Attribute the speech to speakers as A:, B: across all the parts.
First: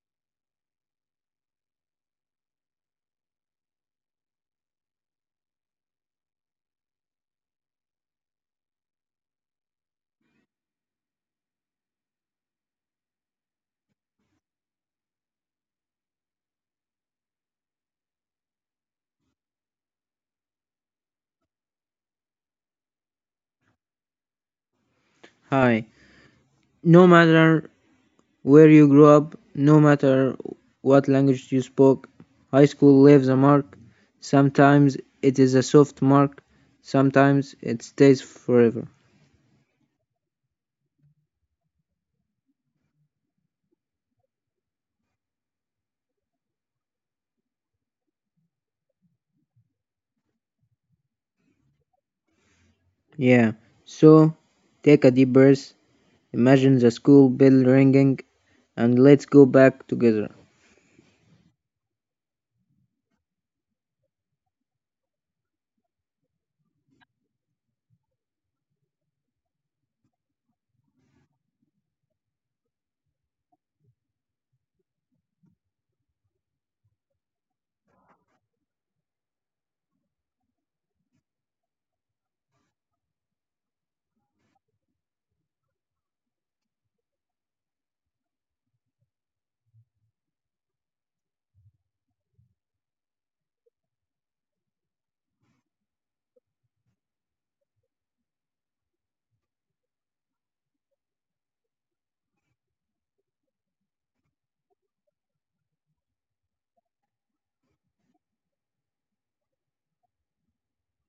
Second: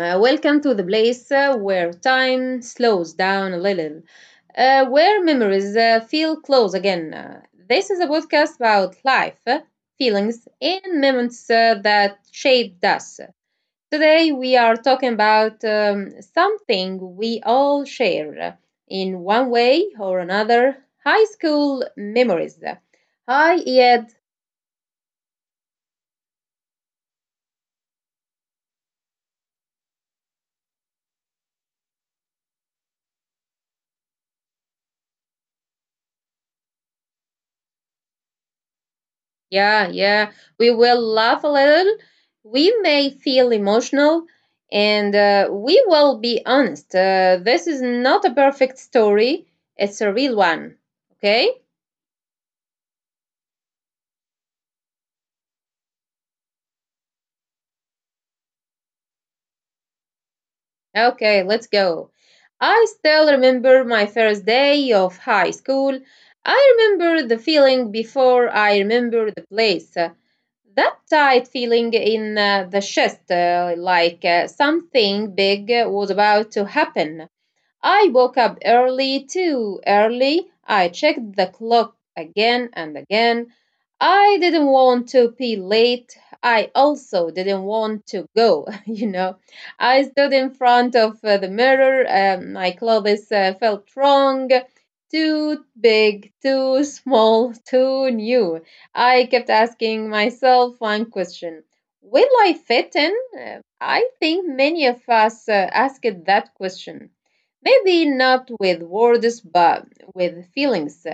A: Welcome to the place where time slows down a little, where memories feel close again. This is a podcast about life, feelings, and moments that shaped us. Today, we are talking about something we all share in one way or another high school memories. Hi, Ed.
B: Hi. No matter where you grew up, no matter what language you spoke, high school leaves a mark. Sometimes it is a soft mark, sometimes it stays forever.
A: Yeah, yeah. We will laugh a little. We may feel emotional and we will be honest. This is not a perfect story, it's a real one. Okay?
B: Yeah. So, take a deep breath, imagine the school bell ringing, and let's go back together.
A: Okay, let's go. I still remember my first day of high school. I remember the feeling before I remember the place. That tight feeling in the chest, like something big was about to happen. I woke up early, too early. I checked the clock again and again. I didn't want to be late. I also didn't want to go, I stood in front of the mirror. My clothes felt wrong. Too big, too small, too new. I kept asking myself one question. Will I fit in? I think many of us asked that question. Maybe not with words, but with feelings.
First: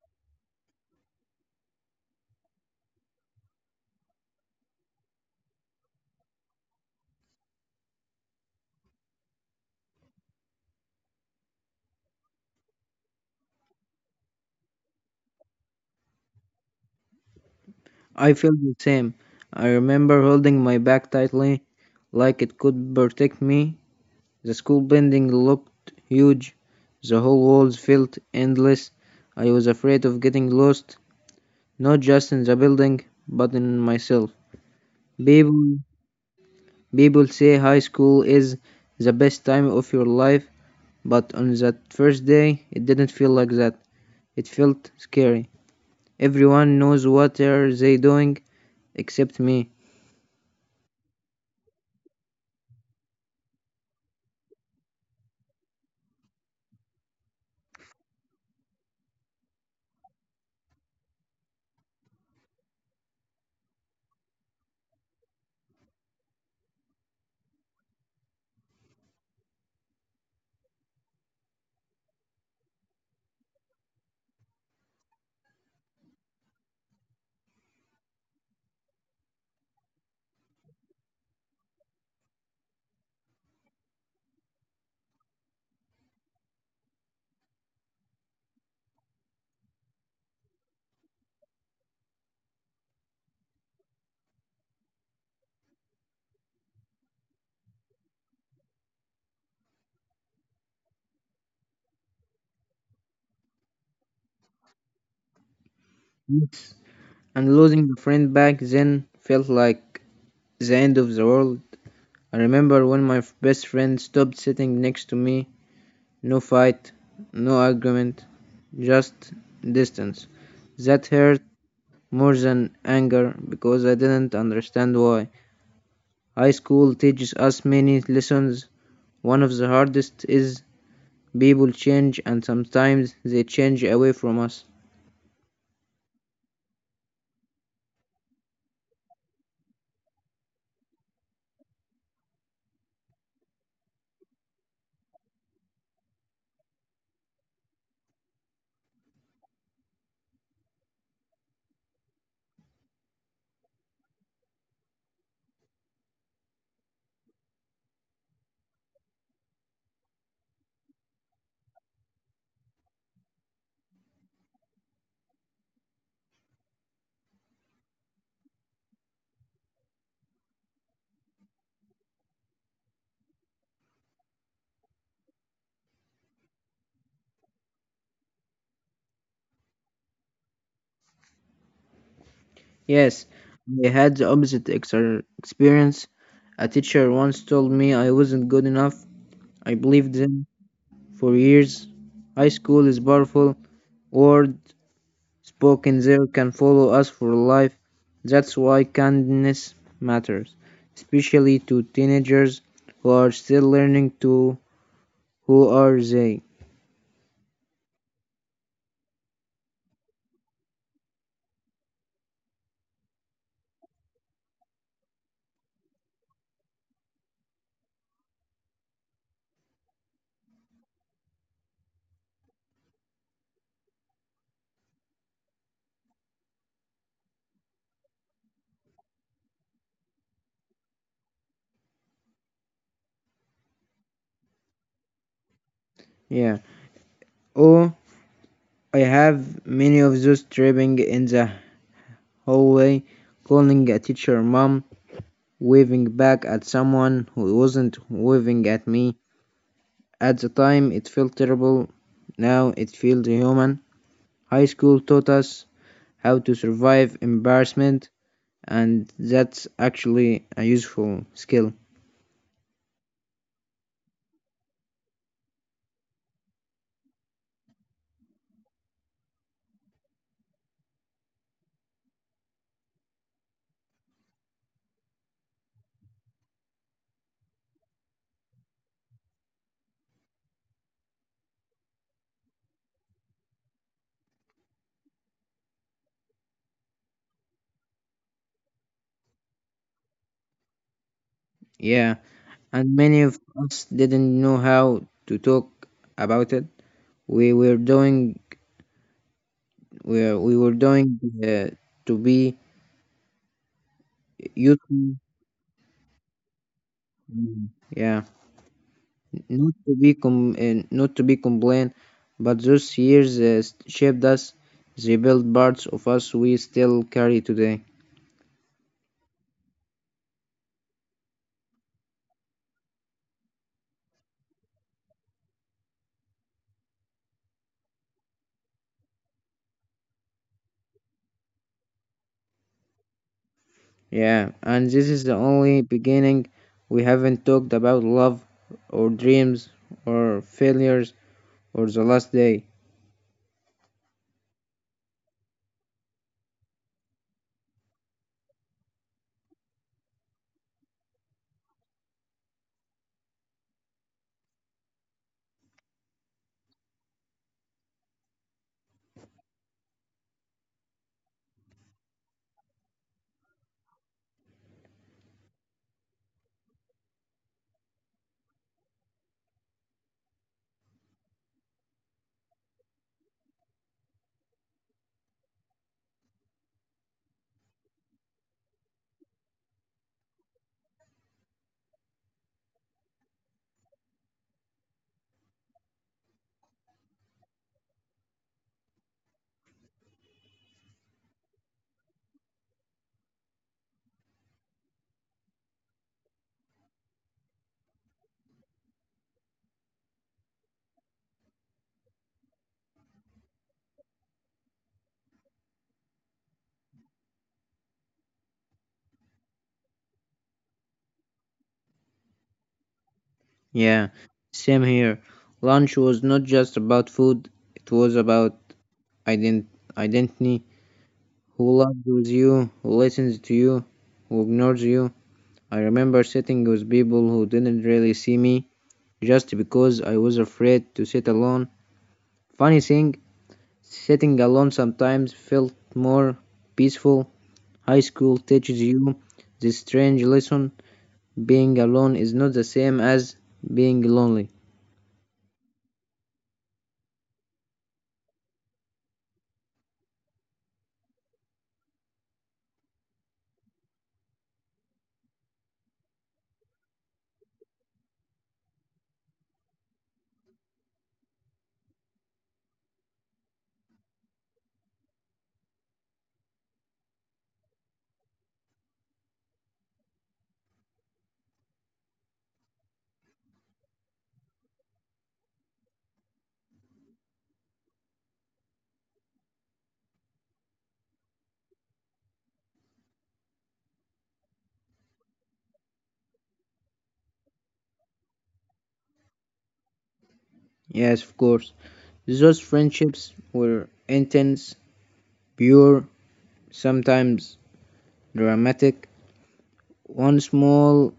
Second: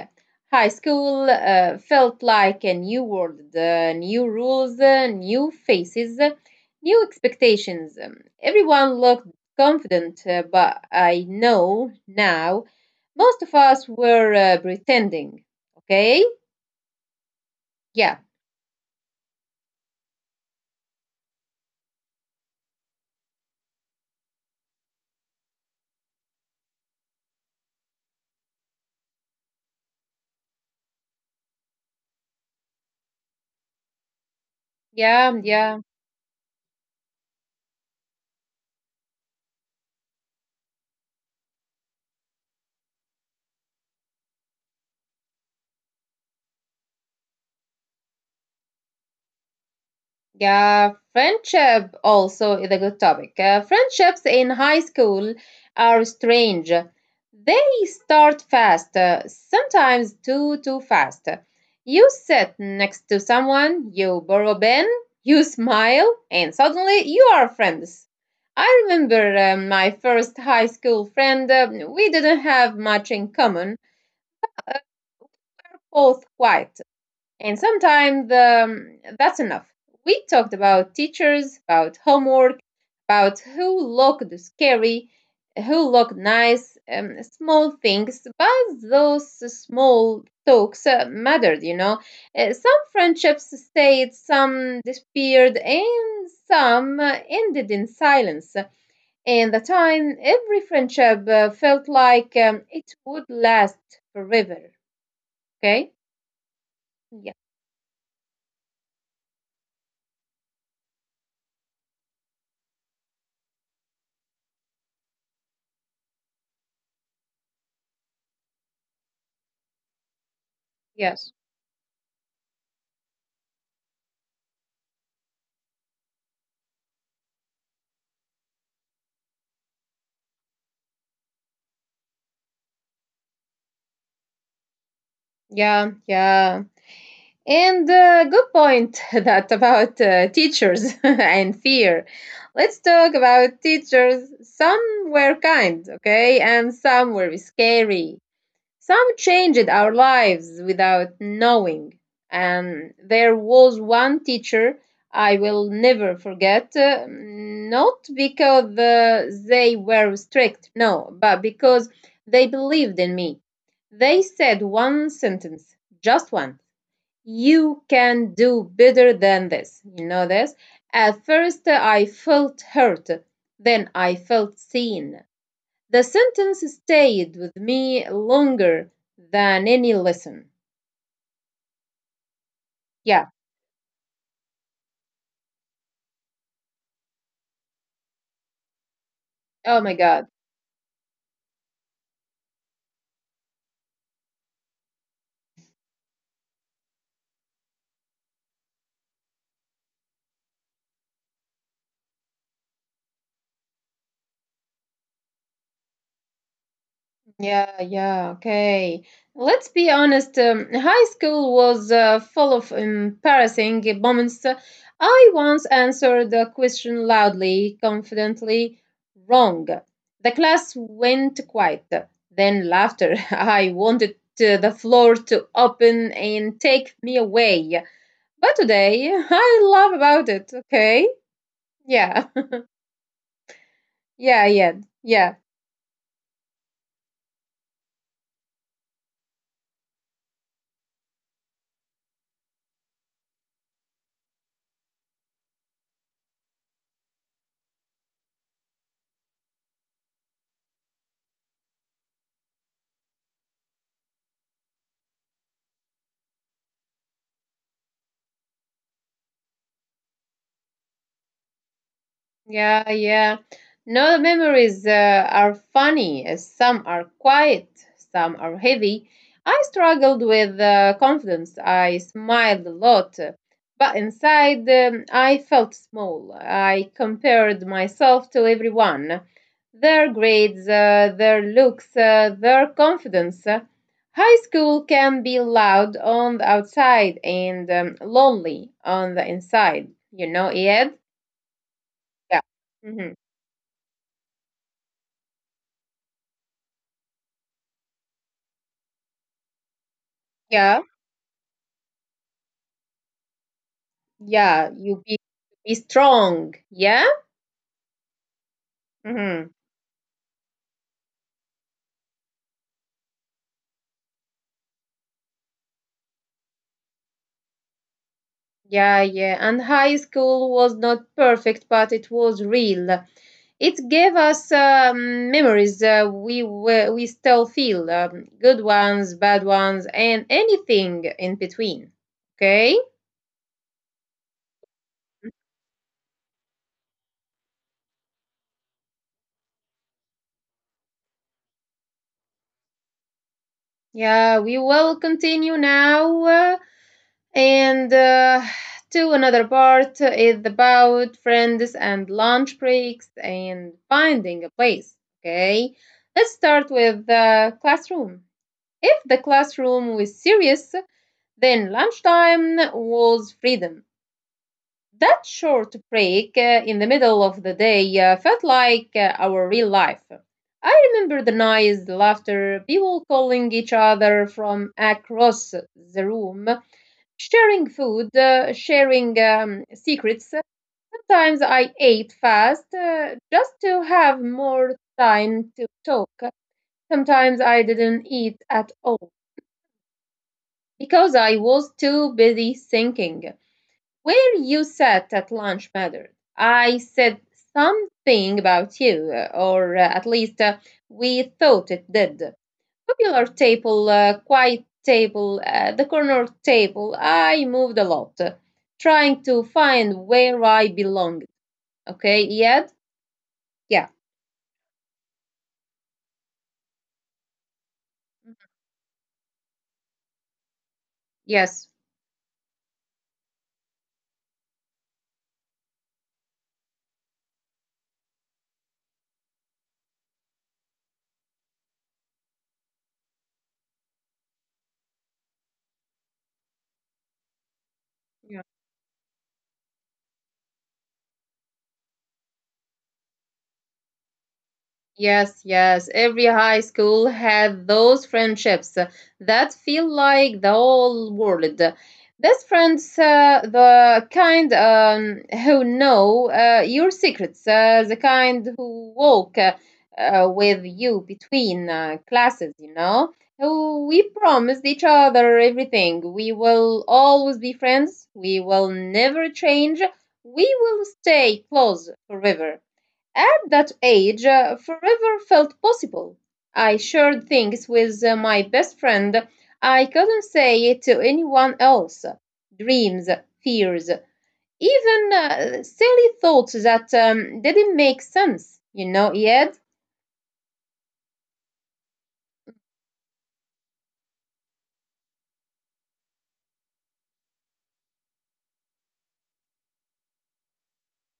A: High school felt like a new world, new rules, new faces, new expectations. Everyone looked confident, but I know now most of us were pretending. Okay? Yeah,
B: I feel the same. I remember holding my back tightly, like it could protect me. The school building looked huge. The whole walls felt endless. I was afraid of getting lost, not just in the building, but in myself.
A: yeah,
B: People,
A: yeah.
B: people say high school is the best time of your life, but on that first day, it didn't feel like that. It felt scary. Everyone knows what are they doing except me.
A: Yeah, friendship also is a good topic. Friendships in high school are strange. They start fast, sometimes too fast. You sit next to someone, you borrow a pen, you smile, and suddenly you are friends. I remember my first high school friend. We didn't have much in common, both quiet. And sometimes that's enough. We talked about teachers, about homework, about who looked scary, who looked nice, small things, but those small talks mattered, you know. Some friendships stayed, some disappeared, and some ended in silence. And the time, every friendship felt like it would last forever. Okay? Yeah.
B: And losing a friend back then felt like the end of the world. I remember when my best friend stopped sitting next to me. No fight, no argument, just distance. That
A: Yes.
B: hurt more than anger because I didn't understand why. High school teaches us many lessons. One of the hardest is people change and sometimes they change away from us.
A: Yeah, yeah. And good point that about teachers and fear. Let's talk about teachers. Some were kind, okay, and some were scary. Some changed our lives without knowing. And there was one teacher I will never forget, not because they were strict, no, but because they believed in me. They said one sentence, just one. You can do better than this. You know this? At first, I felt hurt. Then I felt seen. The sentence stayed with me longer than any lesson.
B: Yes,
A: Yeah.
B: I had the opposite experience. A teacher once told me I wasn't good enough. I
A: Oh my
B: believed
A: God.
B: them. For years, high school is powerful. Words spoken there can follow us for life. That's why kindness matters, especially to teenagers who are still learning to who are they.
A: Yeah, yeah, okay. Let's be honest. High school was full of embarrassing moments. I once answered a question loudly, confidently, wrong. The class went quiet, then laughter. I wanted the floor to open and take me away. But today, I laugh about it, okay? Yeah. Yeah, yeah. Yeah.
B: Yeah. Oh, I have many of those tripping in the hallway, calling a teacher mom, waving back at someone who wasn't waving at me. At the time, it felt terrible. Now it feels human. High school taught us how to survive embarrassment, and that's actually a useful skill.
A: Yeah, yeah. No memories are funny. Some are quiet, some are heavy. I struggled with confidence. I smiled a lot, but inside I felt small. I compared myself to everyone their grades, their looks, their confidence. High school can be loud on the outside and lonely on the inside. You know, Ed?
B: Yeah,
A: Yeah.
B: and
A: Mhm.
B: many of us didn't know how to talk about it. We were doing we were
A: Yeah,
B: doing to be
A: yeah, you
B: useful.
A: be strong. Yeah?
B: Yeah,
A: Hmm.
B: not to be com not to be complained, but those years shaped us. They built parts of us we still carry today.
A: Yeah, yeah. And high school was not perfect, but it was real. It gave us memories we still feel good ones, bad ones, and anything in between. Okay?
B: Yeah, and this is the only beginning. We haven't talked about love or dreams or failures or the last day.
A: Yeah, we will continue now. And to another part is about friends and lunch breaks and finding a place. Okay, let's start with the classroom. If the classroom was serious, then lunchtime was freedom. That short break in the middle of the day felt like our real life. I remember the noise, the laughter, people calling each other from across the room. Sharing food, sharing secrets. Sometimes I ate fast just to have more time to talk. Sometimes I didn't eat at all because I was too busy thinking. Where you sat at lunch mattered. I said something about you, or at least we thought it did popular table, quiet table, the corner table, I moved a lot, trying to find where I belonged. Okay, Iyad? Yeah,
B: Yeah, same here. Lunch was not just about food, it was about ident- identity.
A: yes.
B: Who loves with you, who listens to you, who ignores you. I remember sitting with people who didn't really see me just because I was afraid to sit alone. Funny thing, sitting alone sometimes felt more peaceful. High school teaches you this strange lesson being alone is not the same as being lonely.
A: Yes, yes. Every high school had those friendships that feel like the whole world. Best friends, the kind who know your secrets, the kind who walk with you between classes, you know. Who we promised each other everything. We will always be friends. We will never change. We will stay close forever. At that age, forever felt possible. I shared things with my best friend I couldn't say it to anyone else. Dreams, fears, even silly thoughts that didn't make sense, you know, Ed?
B: Yes, of course. Those friendships were intense, pure, sometimes dramatic. One small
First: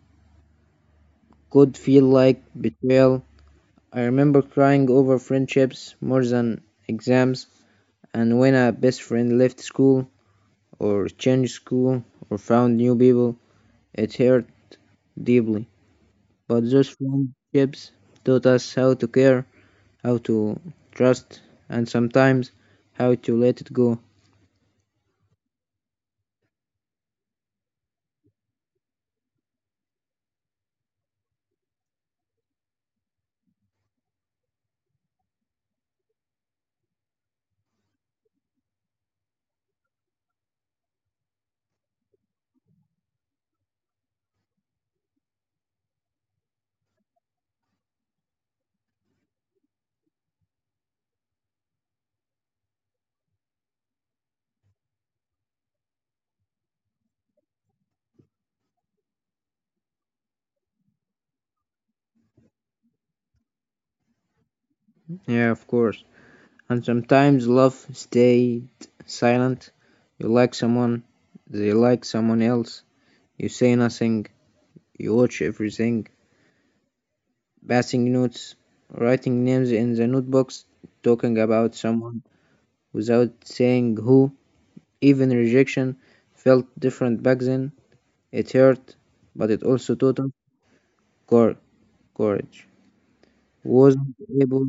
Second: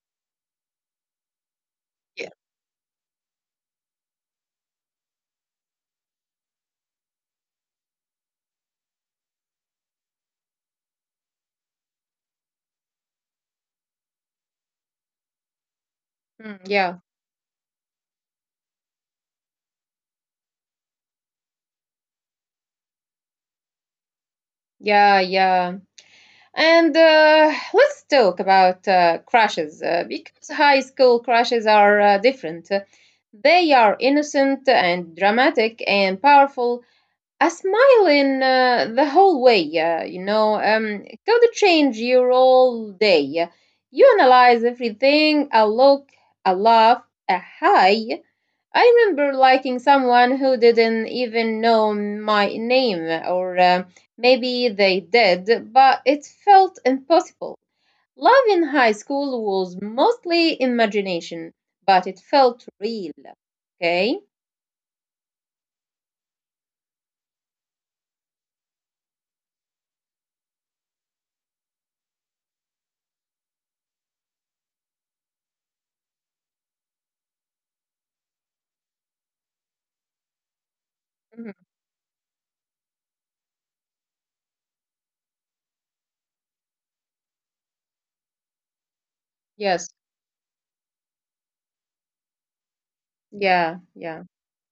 B: could feel
A: Yeah.
B: like betrayal. I remember crying over friendships more than exams, and when a best friend left school, or changed school, or found new people, it hurt deeply.
A: Mm,
B: But those
A: yeah,
B: friendships taught us how to care, how to trust, and sometimes how to let it go.
A: yeah, yeah. And let's talk about crushes because high school crushes are different. They are innocent and dramatic and powerful. A smile in the whole way, you know, could change your whole day. You analyze everything a look, a laugh, a hi. I remember liking someone who didn't even know my name, or maybe they did, but it felt impossible. Love in high school was mostly imagination, but it felt real. Okay?
B: Yeah, of course. And sometimes love stayed silent. You like someone, they like someone else. You say nothing, you watch everything. Passing notes, writing names in the notebooks, talking
A: Mhm.
B: about someone without saying who. Even rejection felt different back then. It hurt, but it
A: Yes.
B: also taught us core courage
A: Yeah,
B: wasn't
A: yeah.
B: able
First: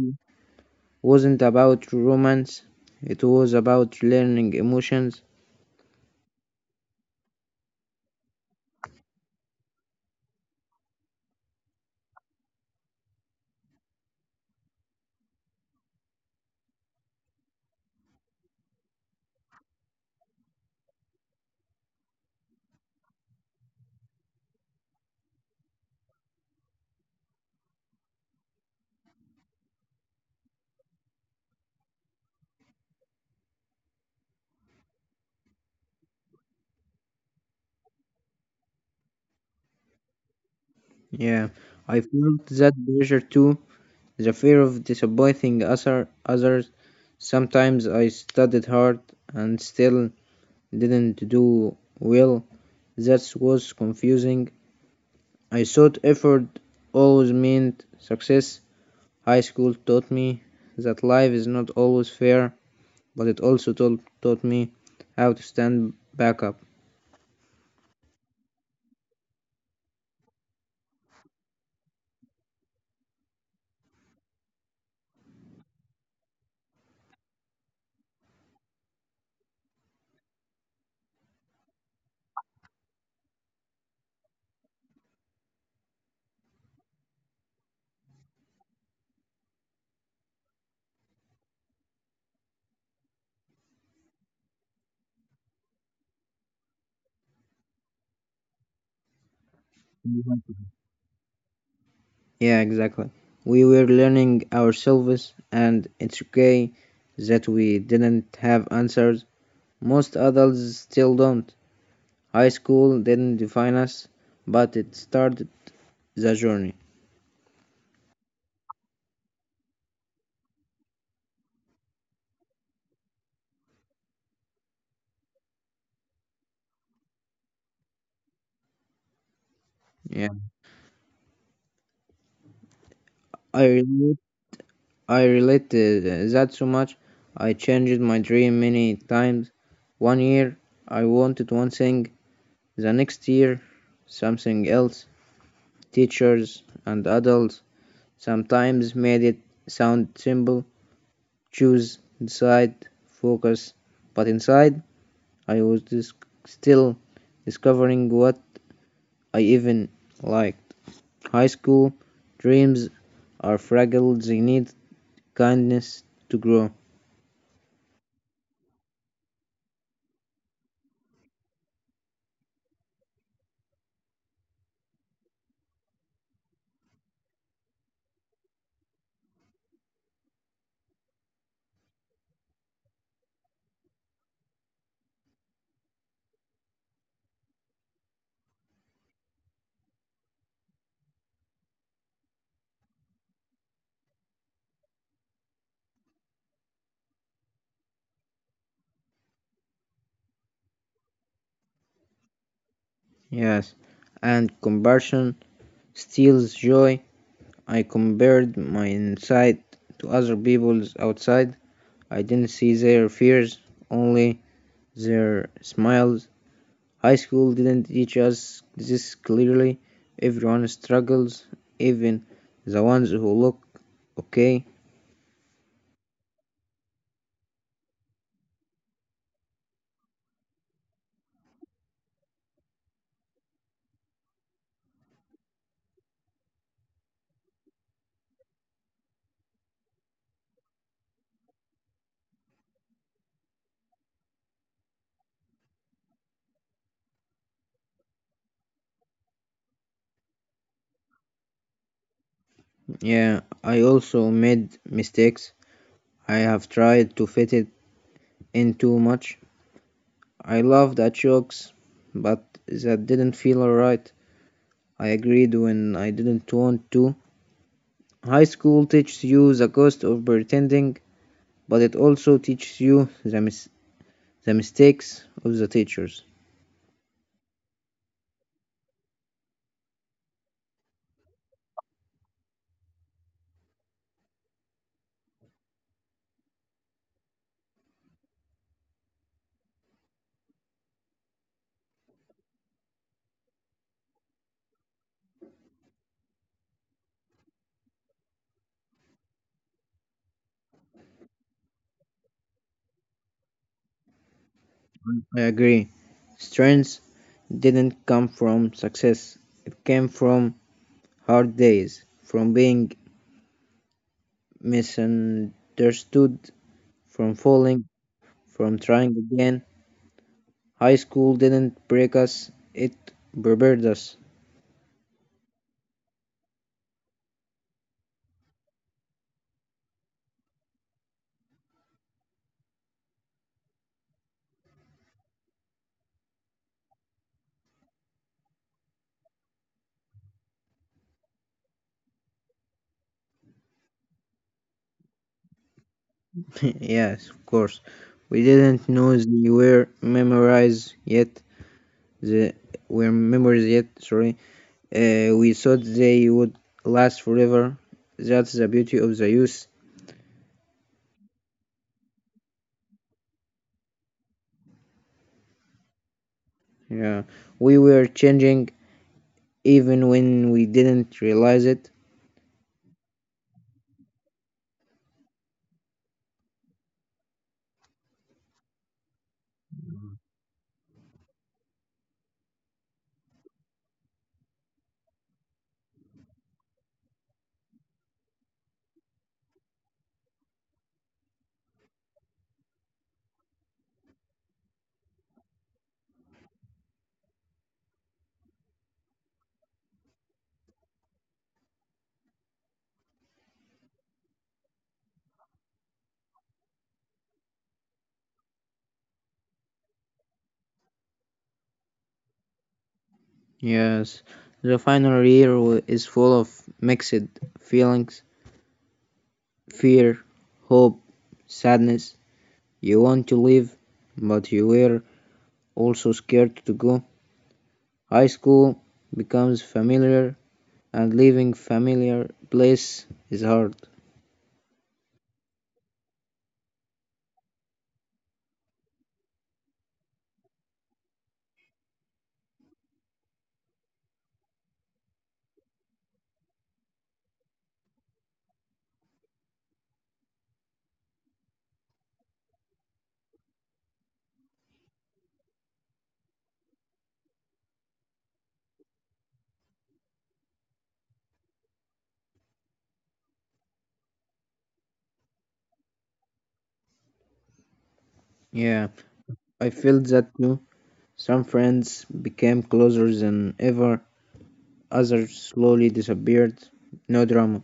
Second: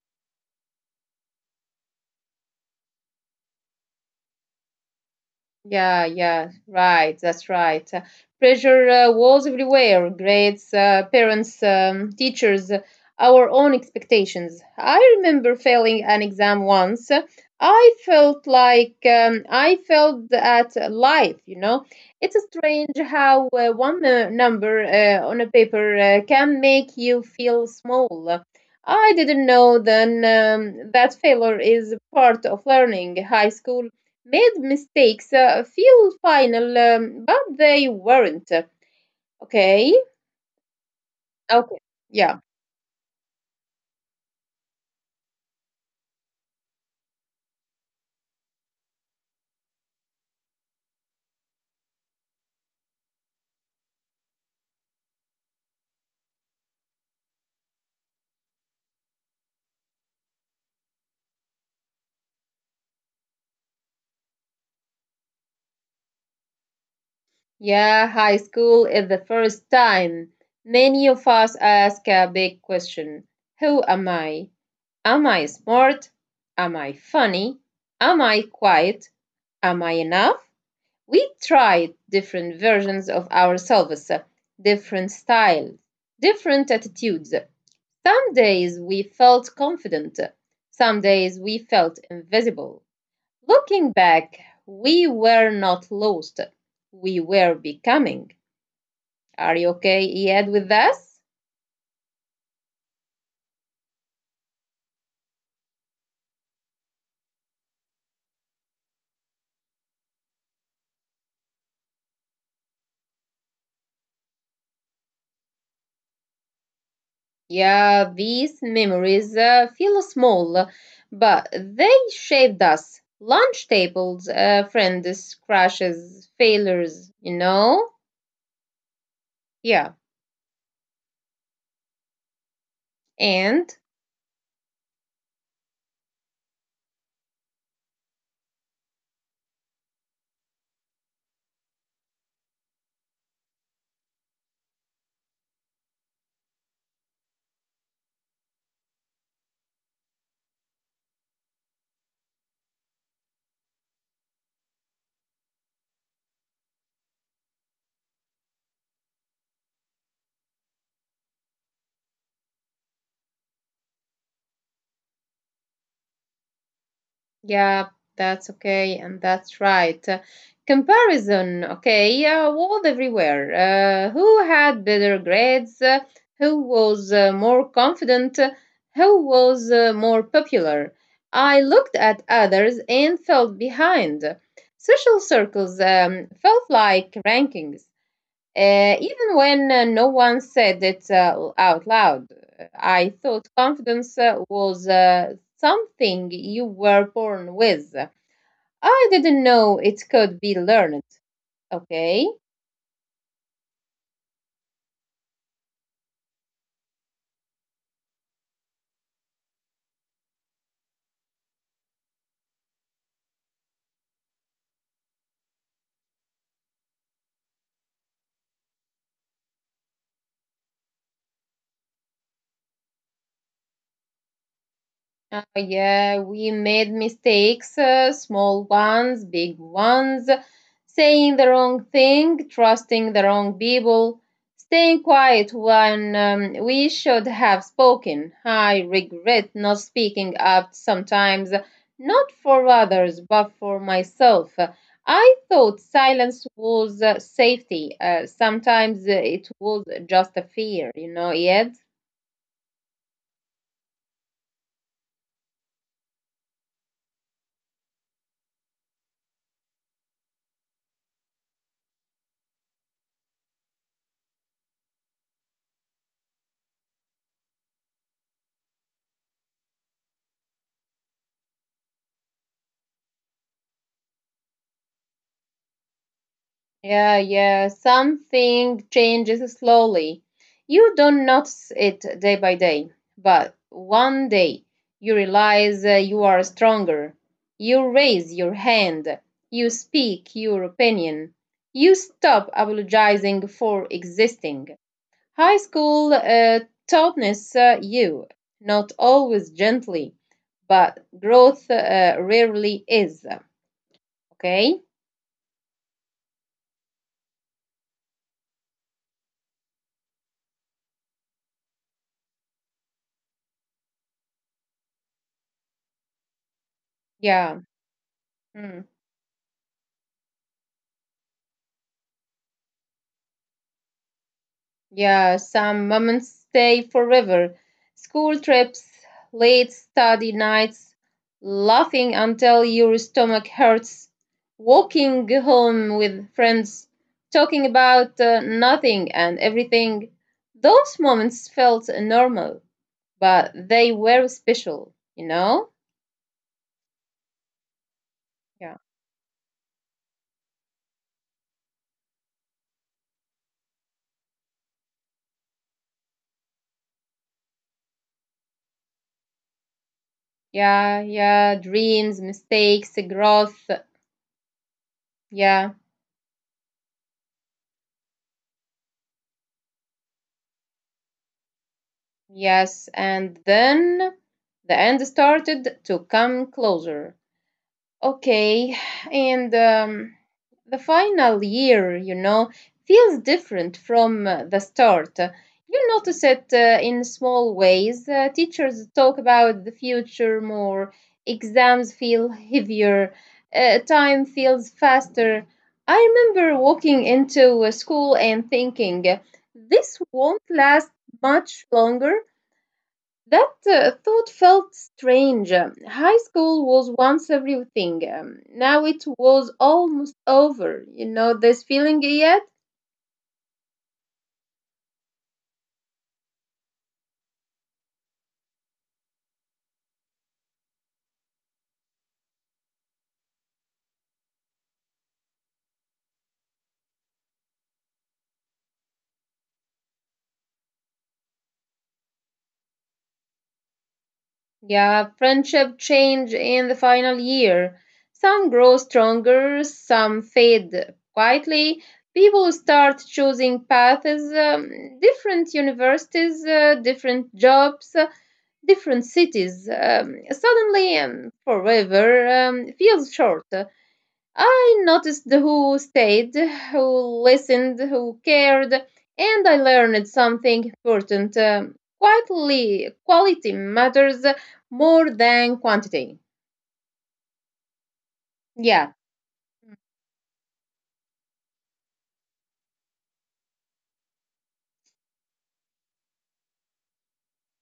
B: wasn't about romance, it was about learning emotions.
A: Yeah, yeah, right. That's right. Pressure was everywhere. Grades, parents, teachers, our own expectations. I remember failing an exam once. I felt like I felt at life. You know, it's strange how one number on a paper can make you feel small. I didn't know then that failure is part of learning. High school made mistakes feel final, but they weren't. Okay?
B: Yeah,
A: Okay.
B: I felt
A: Yeah.
B: that pressure too, the fear of disappointing other others. Sometimes I studied hard and still didn't do well. That was confusing. I thought effort always meant success. High school taught me that life is not always fair, but it also told, taught me how to stand back up.
A: Yeah, high school is the first time many of us ask a big question. Who am I? Am I smart? Am I funny? Am I quiet? Am I enough? We tried different versions of ourselves, different styles, different attitudes. Some days we felt confident, some days we felt invisible. Looking back, we were not lost, we were becoming. Are you okay, Ed, with us?
B: Yeah, exactly. We were learning ourselves, and it's okay that we didn't have answers. Most adults still don't. High school didn't define us, but it started the journey.
A: Yeah, these memories feel small, but they shaped us. Lunch tables, friends, crashes, failures, you know? Yeah.
B: Yeah, I
A: And
B: relate. I relate that so much. I changed my dream many times. One year I wanted one thing, the next year something else. Teachers and adults sometimes made it sound simple, choose inside focus, but inside I was just still discovering what I even liked. High school dreams are fragile, they need kindness to grow.
A: yeah, that's okay, and that's right. Comparison, okay, world everywhere. Who had better grades? Who was more confident? Who was more popular? I looked at others and felt behind. Social circles felt like rankings. Even when no one said it out loud, I thought confidence was something you were born with. I didn't know it could be learned. Okay.
B: Yes, and comparison steals joy. I compared my inside to other people's outside. I didn't see their fears, only their smiles. High school didn't teach us this clearly. Everyone struggles, even the ones who look okay.
A: Yeah, we made mistakes, small ones, big ones, saying the wrong thing, trusting the wrong people, staying quiet when we should have spoken. I regret not speaking up sometimes, not for others, but for myself. I thought silence was safety. Sometimes it was just a fear, you know, yet.
B: Yeah, I also made mistakes. I have tried to fit it in too much. I loved at jokes, but that didn't feel alright. I agreed when I didn't want to. High school teaches you the cost of pretending, but it also teaches you the mistakes of the teachers.
A: Yeah, yeah. Something changes slowly. You don't notice it day by day, but one day you realize you are stronger. You raise your hand. You speak your opinion. You stop apologizing for existing. High school toughness you, not always gently, but growth rarely is. Okay?
B: I agree. Strength didn't come from success, it came from hard days, from being misunderstood, from
A: Yeah.
B: falling, from
A: Hmm.
B: trying again. High school didn't break us, it prepared us.
A: Yeah, some moments stay forever. School trips, late study nights, laughing until your stomach hurts, walking home with friends, talking about nothing and everything. Those moments felt normal, but they were special, you know?
B: yes, of course. We
A: Yeah.
B: didn't know they were memorized yet. The were memories yet. Sorry. We thought they would last forever. That's the beauty of the youth.
A: Yeah, yeah, dreams, mistakes, growth. Yeah.
B: Yeah, we were changing even when we didn't realize it.
A: Yes, and then the end started to come closer. Okay, and the final year, you know, feels different from the start. You notice it in small ways. Teachers talk about the future more, exams feel heavier, time feels faster. I remember walking into a school and thinking, this won't last much longer that thought felt strange. High school was once everything. Now it was almost over. You know this feeling yet?
B: Yes, the final year is full of mixed feelings, fear, hope, sadness. You want to leave, but you were also scared to go. High school becomes familiar, and leaving familiar place is hard.
A: Yeah, friendship change in the final year. Some grow stronger, some fade quietly. People start choosing paths, different universities, different jobs, different cities. Suddenly, forever feels short. I noticed who stayed, who listened, who cared, and I learned something important. Quietly, quality matters more than quantity.
B: Yeah,
A: Yeah,
B: I
A: Mm,
B: felt that too. Some friends became closer than ever. Others slowly disappeared. No drama,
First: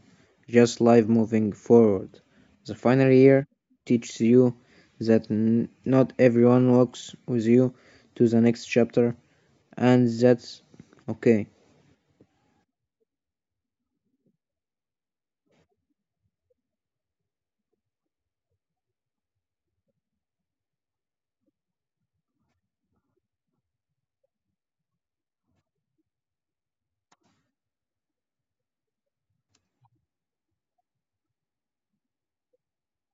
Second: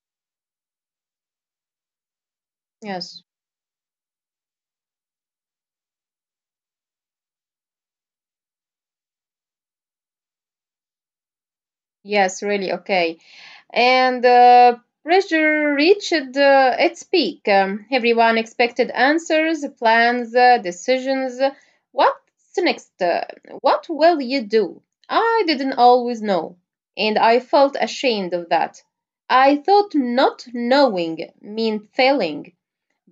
B: just life moving forward. The final
A: yes,
B: year teaches you that not everyone walks with you to the next chapter, and that's okay.
A: yes, really, okay. and pressure reached its peak. Everyone expected answers, plans, decisions. What's next? What will you do? I didn't always know, and I felt ashamed of that. I thought not knowing meant failing,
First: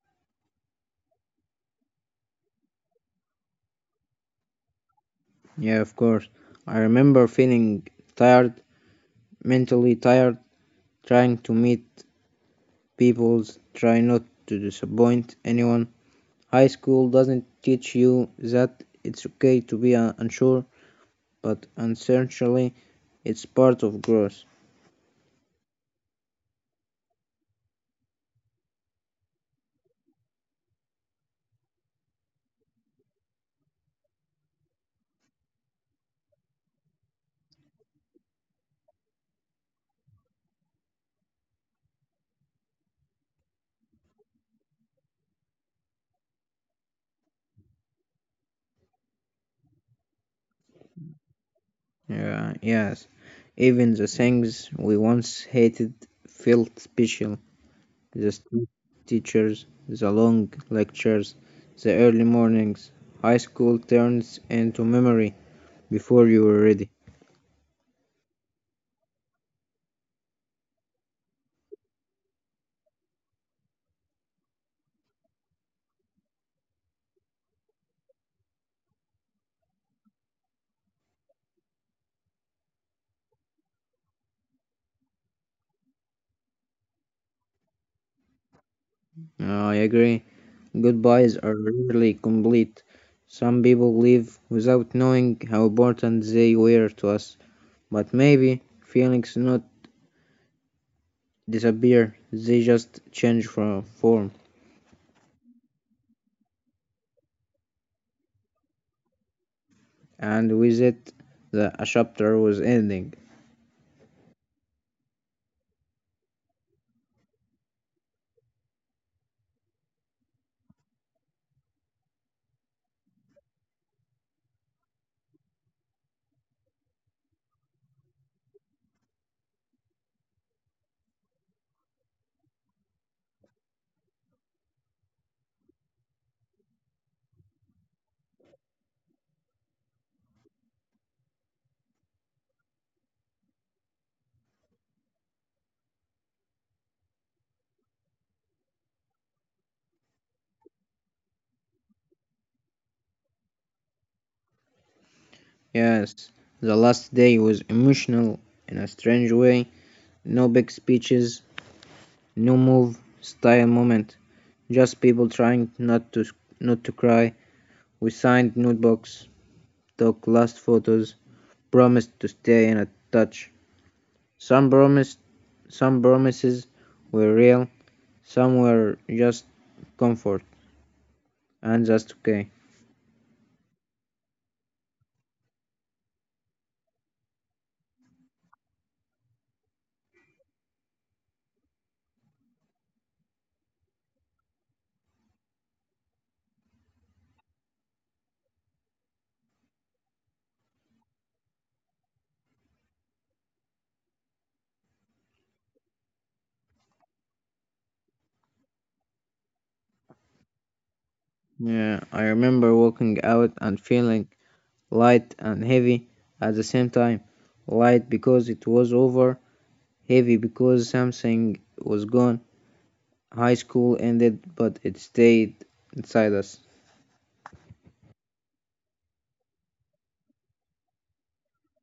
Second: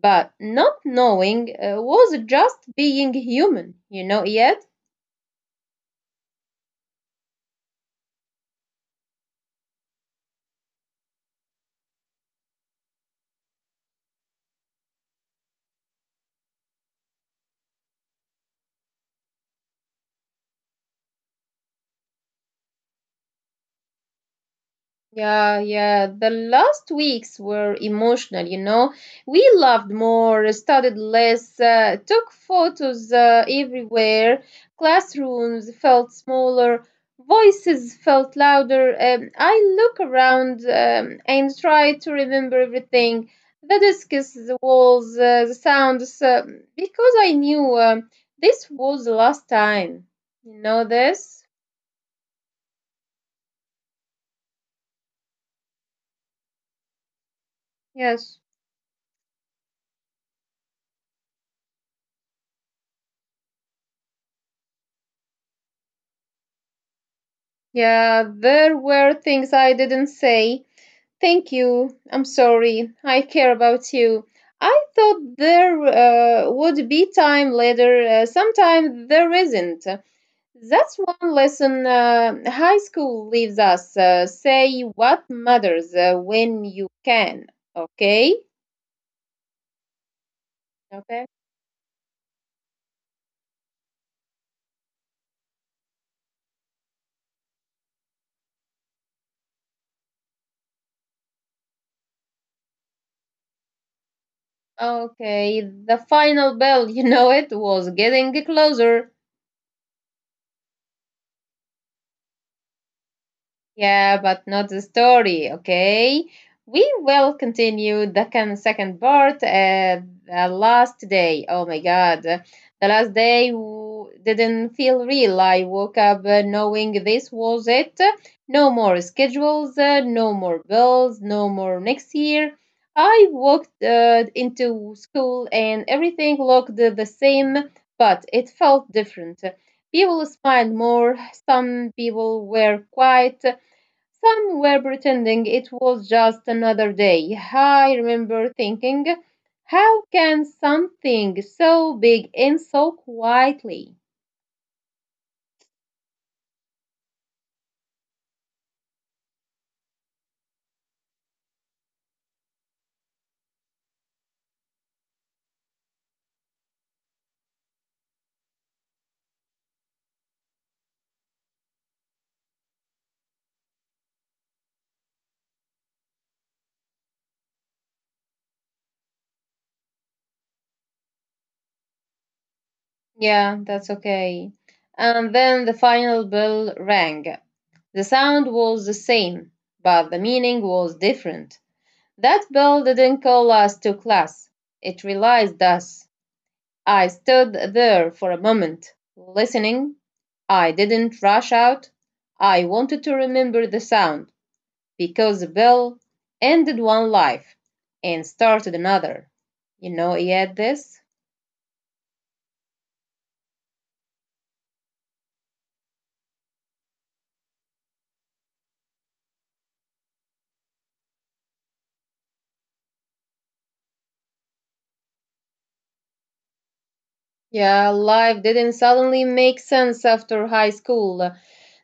A: but not knowing was just being human, you know, yet.
B: Yeah, of course. I remember feeling tired, mentally tired, trying to meet people, try not to disappoint anyone. High school doesn't teach you that it's okay to be unsure, but essentially it's part of growth.
A: Yeah, yeah. The last weeks were emotional, you know. We loved more, studied less, took photos everywhere. Classrooms felt smaller, voices felt louder. I look around and try to remember everything, the discs, the walls, the sounds, because I knew this was the last time. You know this?
B: Yeah, yes. Even the things we once hated felt special. The
A: Yes.
B: strict teachers, the long lectures, the early mornings. High school turns into memory before you were ready.
A: Yeah, there were things I didn't say. Thank you. I'm sorry. I care about you. I thought there would be time later. Sometimes there isn't. That's one lesson high school leaves us. Say what matters when you can. Okay?
B: No, I agree.
A: Okay.
B: Goodbyes are rarely complete. Some people leave without knowing how important they were to us. But maybe feelings not disappear. They just change from form,
A: Okay. The final bell, you know it, was getting closer.
B: and with it, the a chapter was ending.
A: Yeah, but not the story, okay? We will continue the second part at the last day. Oh my god. The last day didn't feel real. I woke up knowing this was it. No more schedules, no more bills, no more next year. I walked into school and everything looked the same, but it felt different. People smiled more, some people were quiet, some were pretending it was just another day. I remember thinking, how can something so big end so quietly?
B: Yes, the last day was emotional in a strange way. No big speeches, no move, style moment. Just people trying not to cry. We signed notebooks, took last photos, promised to stay in a touch. Some promised, some promises were real, some were just comfort, and that's okay.
A: Yeah, that's okay. And then the final bell rang. The sound was the same, but the meaning was different. That bell didn't call us to class, it realized us. I stood there for a moment, listening. I didn't rush out. I wanted to remember the sound because the bell ended one life and started another. You know, he had this?
B: Yeah, I remember walking out and feeling light and heavy at the same time. Light because it was over, heavy because something was gone. High school ended, but it stayed inside us.
A: Yeah, life didn't suddenly make sense after high school.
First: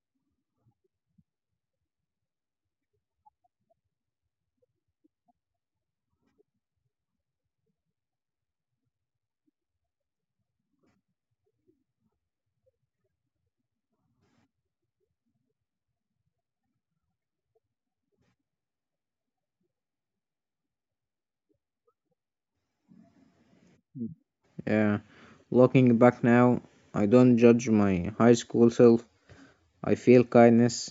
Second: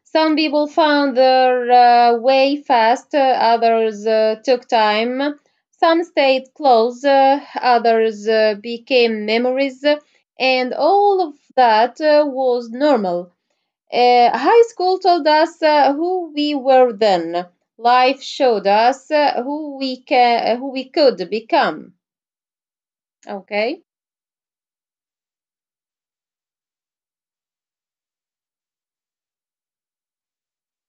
A: Some people found their way fast, others took time. Some stayed close, others became memories, and all of that was normal. High school told us who we were then. Life showed us who we could become. Okay?
B: Yeah, looking back now, I don't judge my high school self. I feel kindness.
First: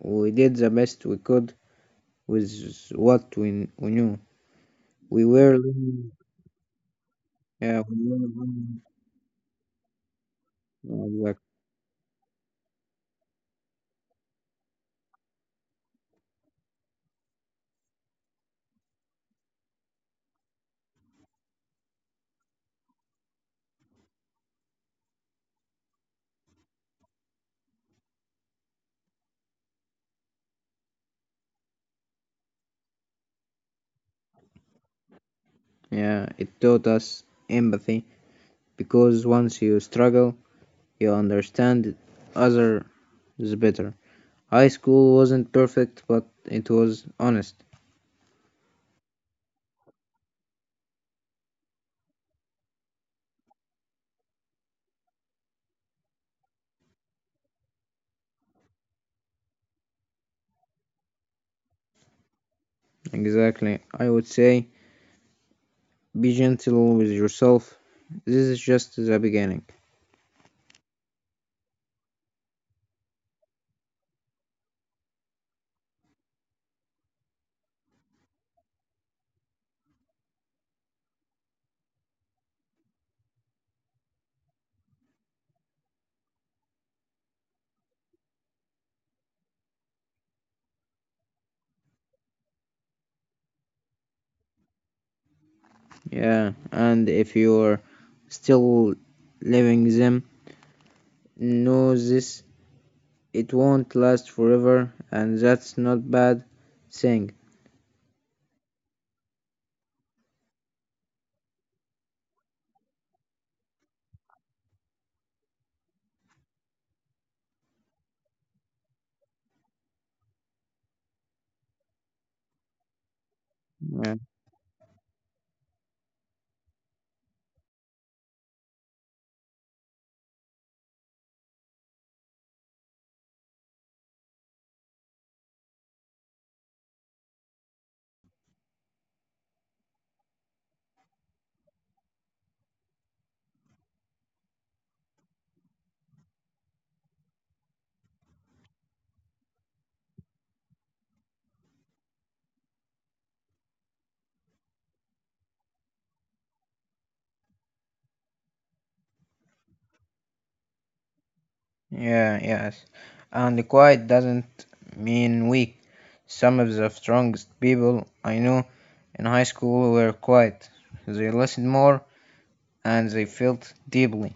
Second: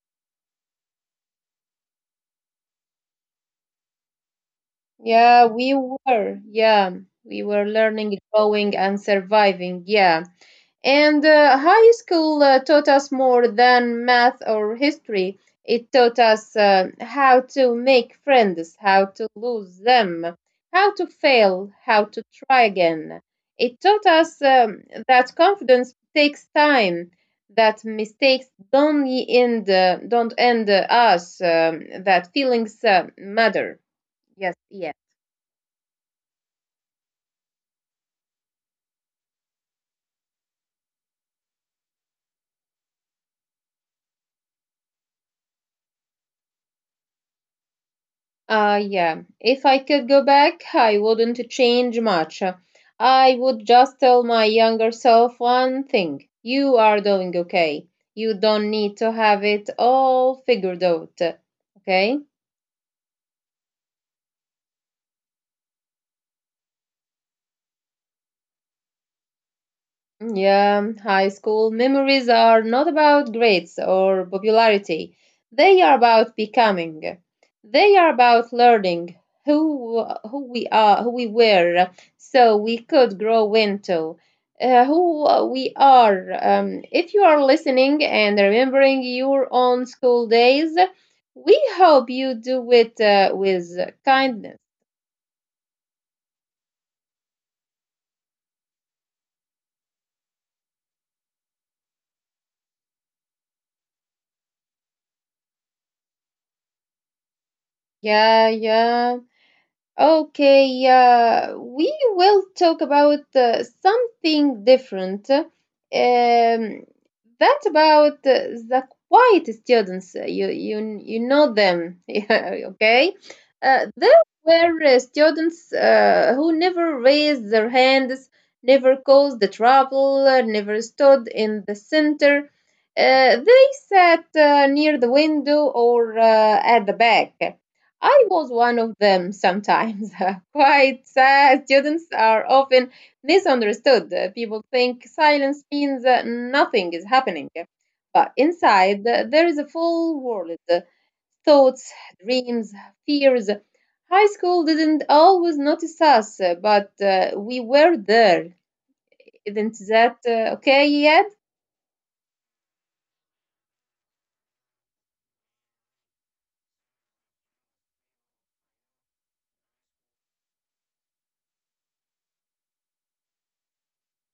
B: We did the best we could with what we knew. We
A: Yeah,
B: were
A: we
B: learning.
A: were. Yeah, we were
B: Yeah, we were
A: learning, growing,
B: learning.
A: and surviving. Yeah.
B: Yeah,
A: And high school taught us more than math or history. It taught us how to make friends, how to lose them, how to fail, how to try again. It taught us that confidence takes time, that mistakes don't end us, that feelings matter. Yes, yes.
B: yeah, it taught us empathy because once you struggle, you understand others better. High school wasn't perfect, but it was honest.
A: Yeah. If I could go back, I wouldn't change much. I would just tell my younger self one thing. You are doing okay. You don't need to have it all figured out. Okay?
B: Exactly. I would say be gentle with yourself. This is just the beginning.
A: Yeah, high school memories are not about grades or popularity. They are about becoming. They are about learning who we are, who we were, so we could grow into who we are. If you are listening and remembering your own school days, we hope you do it with kindness.
B: Yeah, and if you're still living them, know this, it won't last forever, and that's not bad thing.
A: Yeah, yeah. Okay, we will talk about something different. That about the quiet students. You know them, yeah, okay?
B: Yeah.
A: There were students who never raised their hands, never caused the trouble, never stood in the center. They sat near the window or at the back. I was one of them sometimes. Quite sad. Students are often misunderstood. People think silence means nothing is happening. But inside, there is a full world, thoughts, dreams, fears. High school didn't always notice us, but we were there. Isn't that okay yet?
B: Yeah, yes. And quiet doesn't mean weak. Some of the strongest people I know in high school were quiet. They listened more and they felt deeply.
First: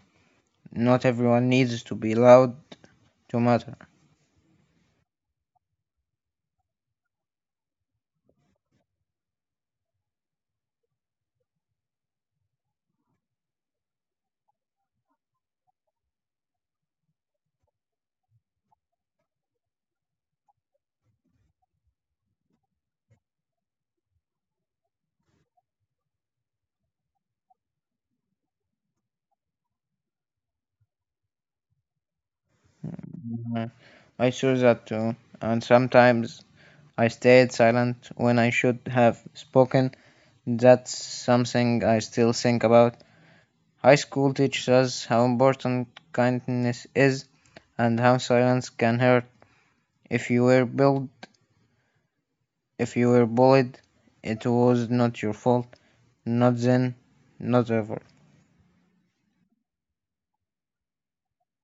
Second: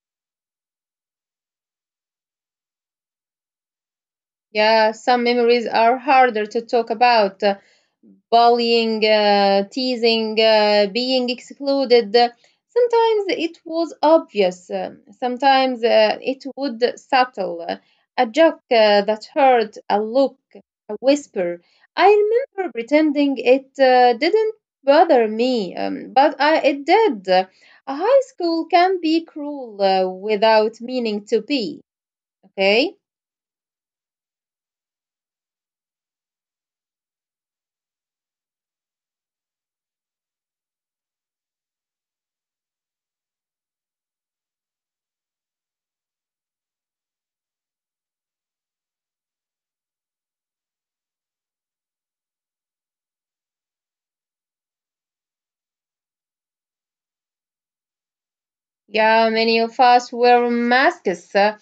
B: Not everyone needs to be loud to matter.
A: Yeah, some memories are harder to talk about. Bullying, teasing, being excluded. Sometimes it was obvious, sometimes it would subtle. A joke that hurt, a look, a whisper. I remember pretending it didn't bother me, but it did. A high school can be cruel without meaning to be, okay?
B: Mhm. I saw that too, and sometimes I stayed silent when I should have spoken. That's something I still think about. High school teaches us how important kindness is and how silence can hurt. If you were bullied, if you were bullied, it was not your fault. Not then, not ever.
A: Yeah, many of us wear masks.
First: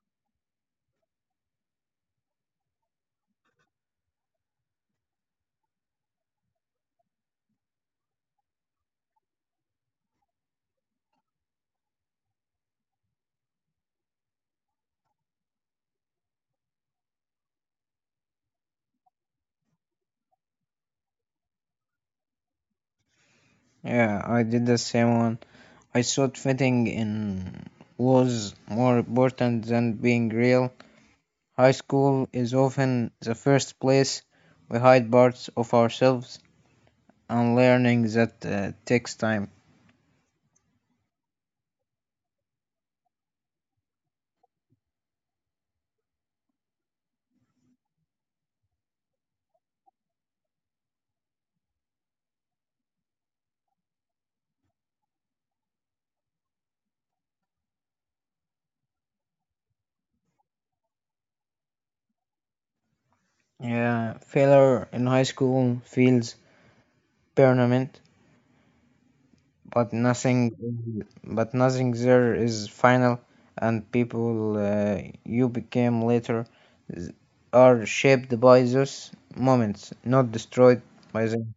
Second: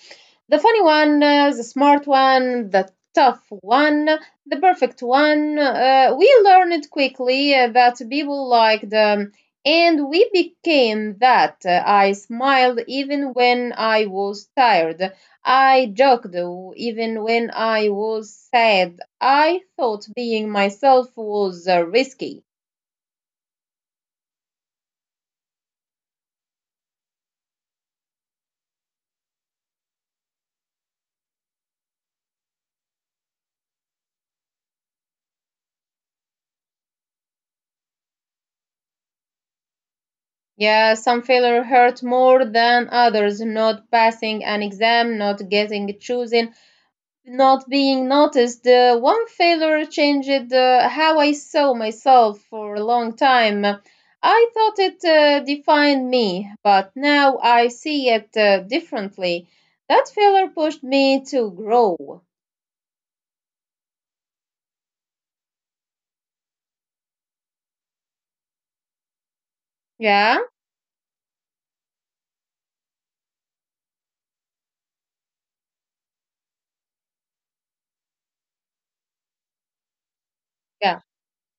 A: The funny one, the smart one, the tough one, the perfect one. We learned quickly that people liked them, and we became that. I smiled even when I was tired. I joked even when I was sad. I thought being myself was risky.
B: Yeah, I did the same one. I thought fitting in was more important than being real. High school is often the first place we hide parts of ourselves, and learning that takes time.
A: Yeah, some failure hurt more than others. Not passing an exam, not getting chosen, not being noticed. One failure changed how I saw myself for a long time. I thought it defined me, but now I see it differently. That failure pushed me to grow.
B: Yeah, failure in high school feels tournament,
A: Yeah,
B: but nothing there is final, and people you became later z- are shaped by those moments, not destroyed
A: yeah.
B: by them.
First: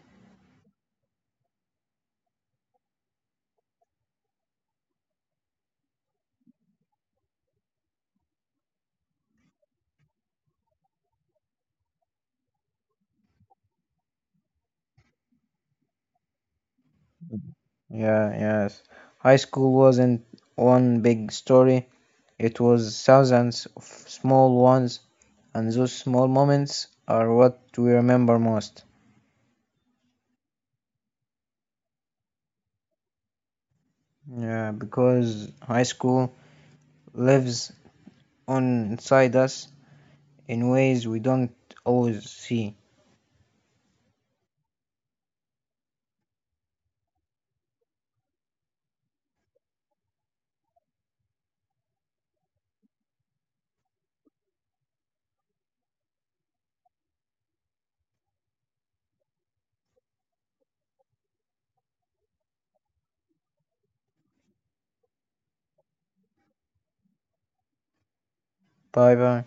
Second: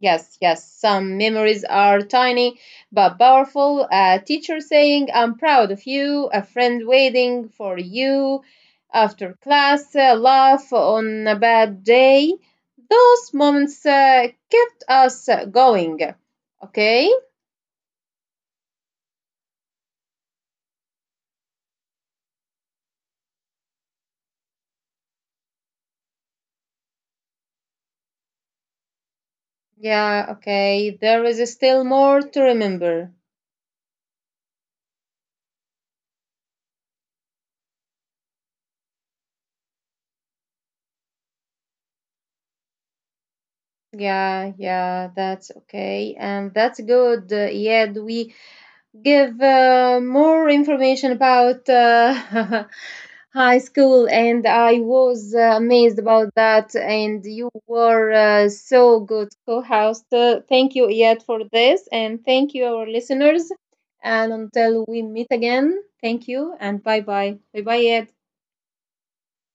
A: Yes, yes. Some memories are tiny but powerful. A teacher saying, I'm proud of you. A friend waiting for you after class. A laugh on a bad day. Those moments kept us going. Okay?
B: Yeah, yes. High school wasn't one big story; it was thousands of small ones, and those small moments are what we remember most.
A: Yeah, okay. There is still more to remember.
B: Yeah, because high school lives on inside us in ways we don't always see.
A: Yeah, yeah, that's okay. And that's good. Yeah, we give more information about high school and I was amazed about that and you were so good co-host. Thank you yet for this and thank you our listeners and until we meet again, thank you and bye bye bye bye yet.
B: Bye bye.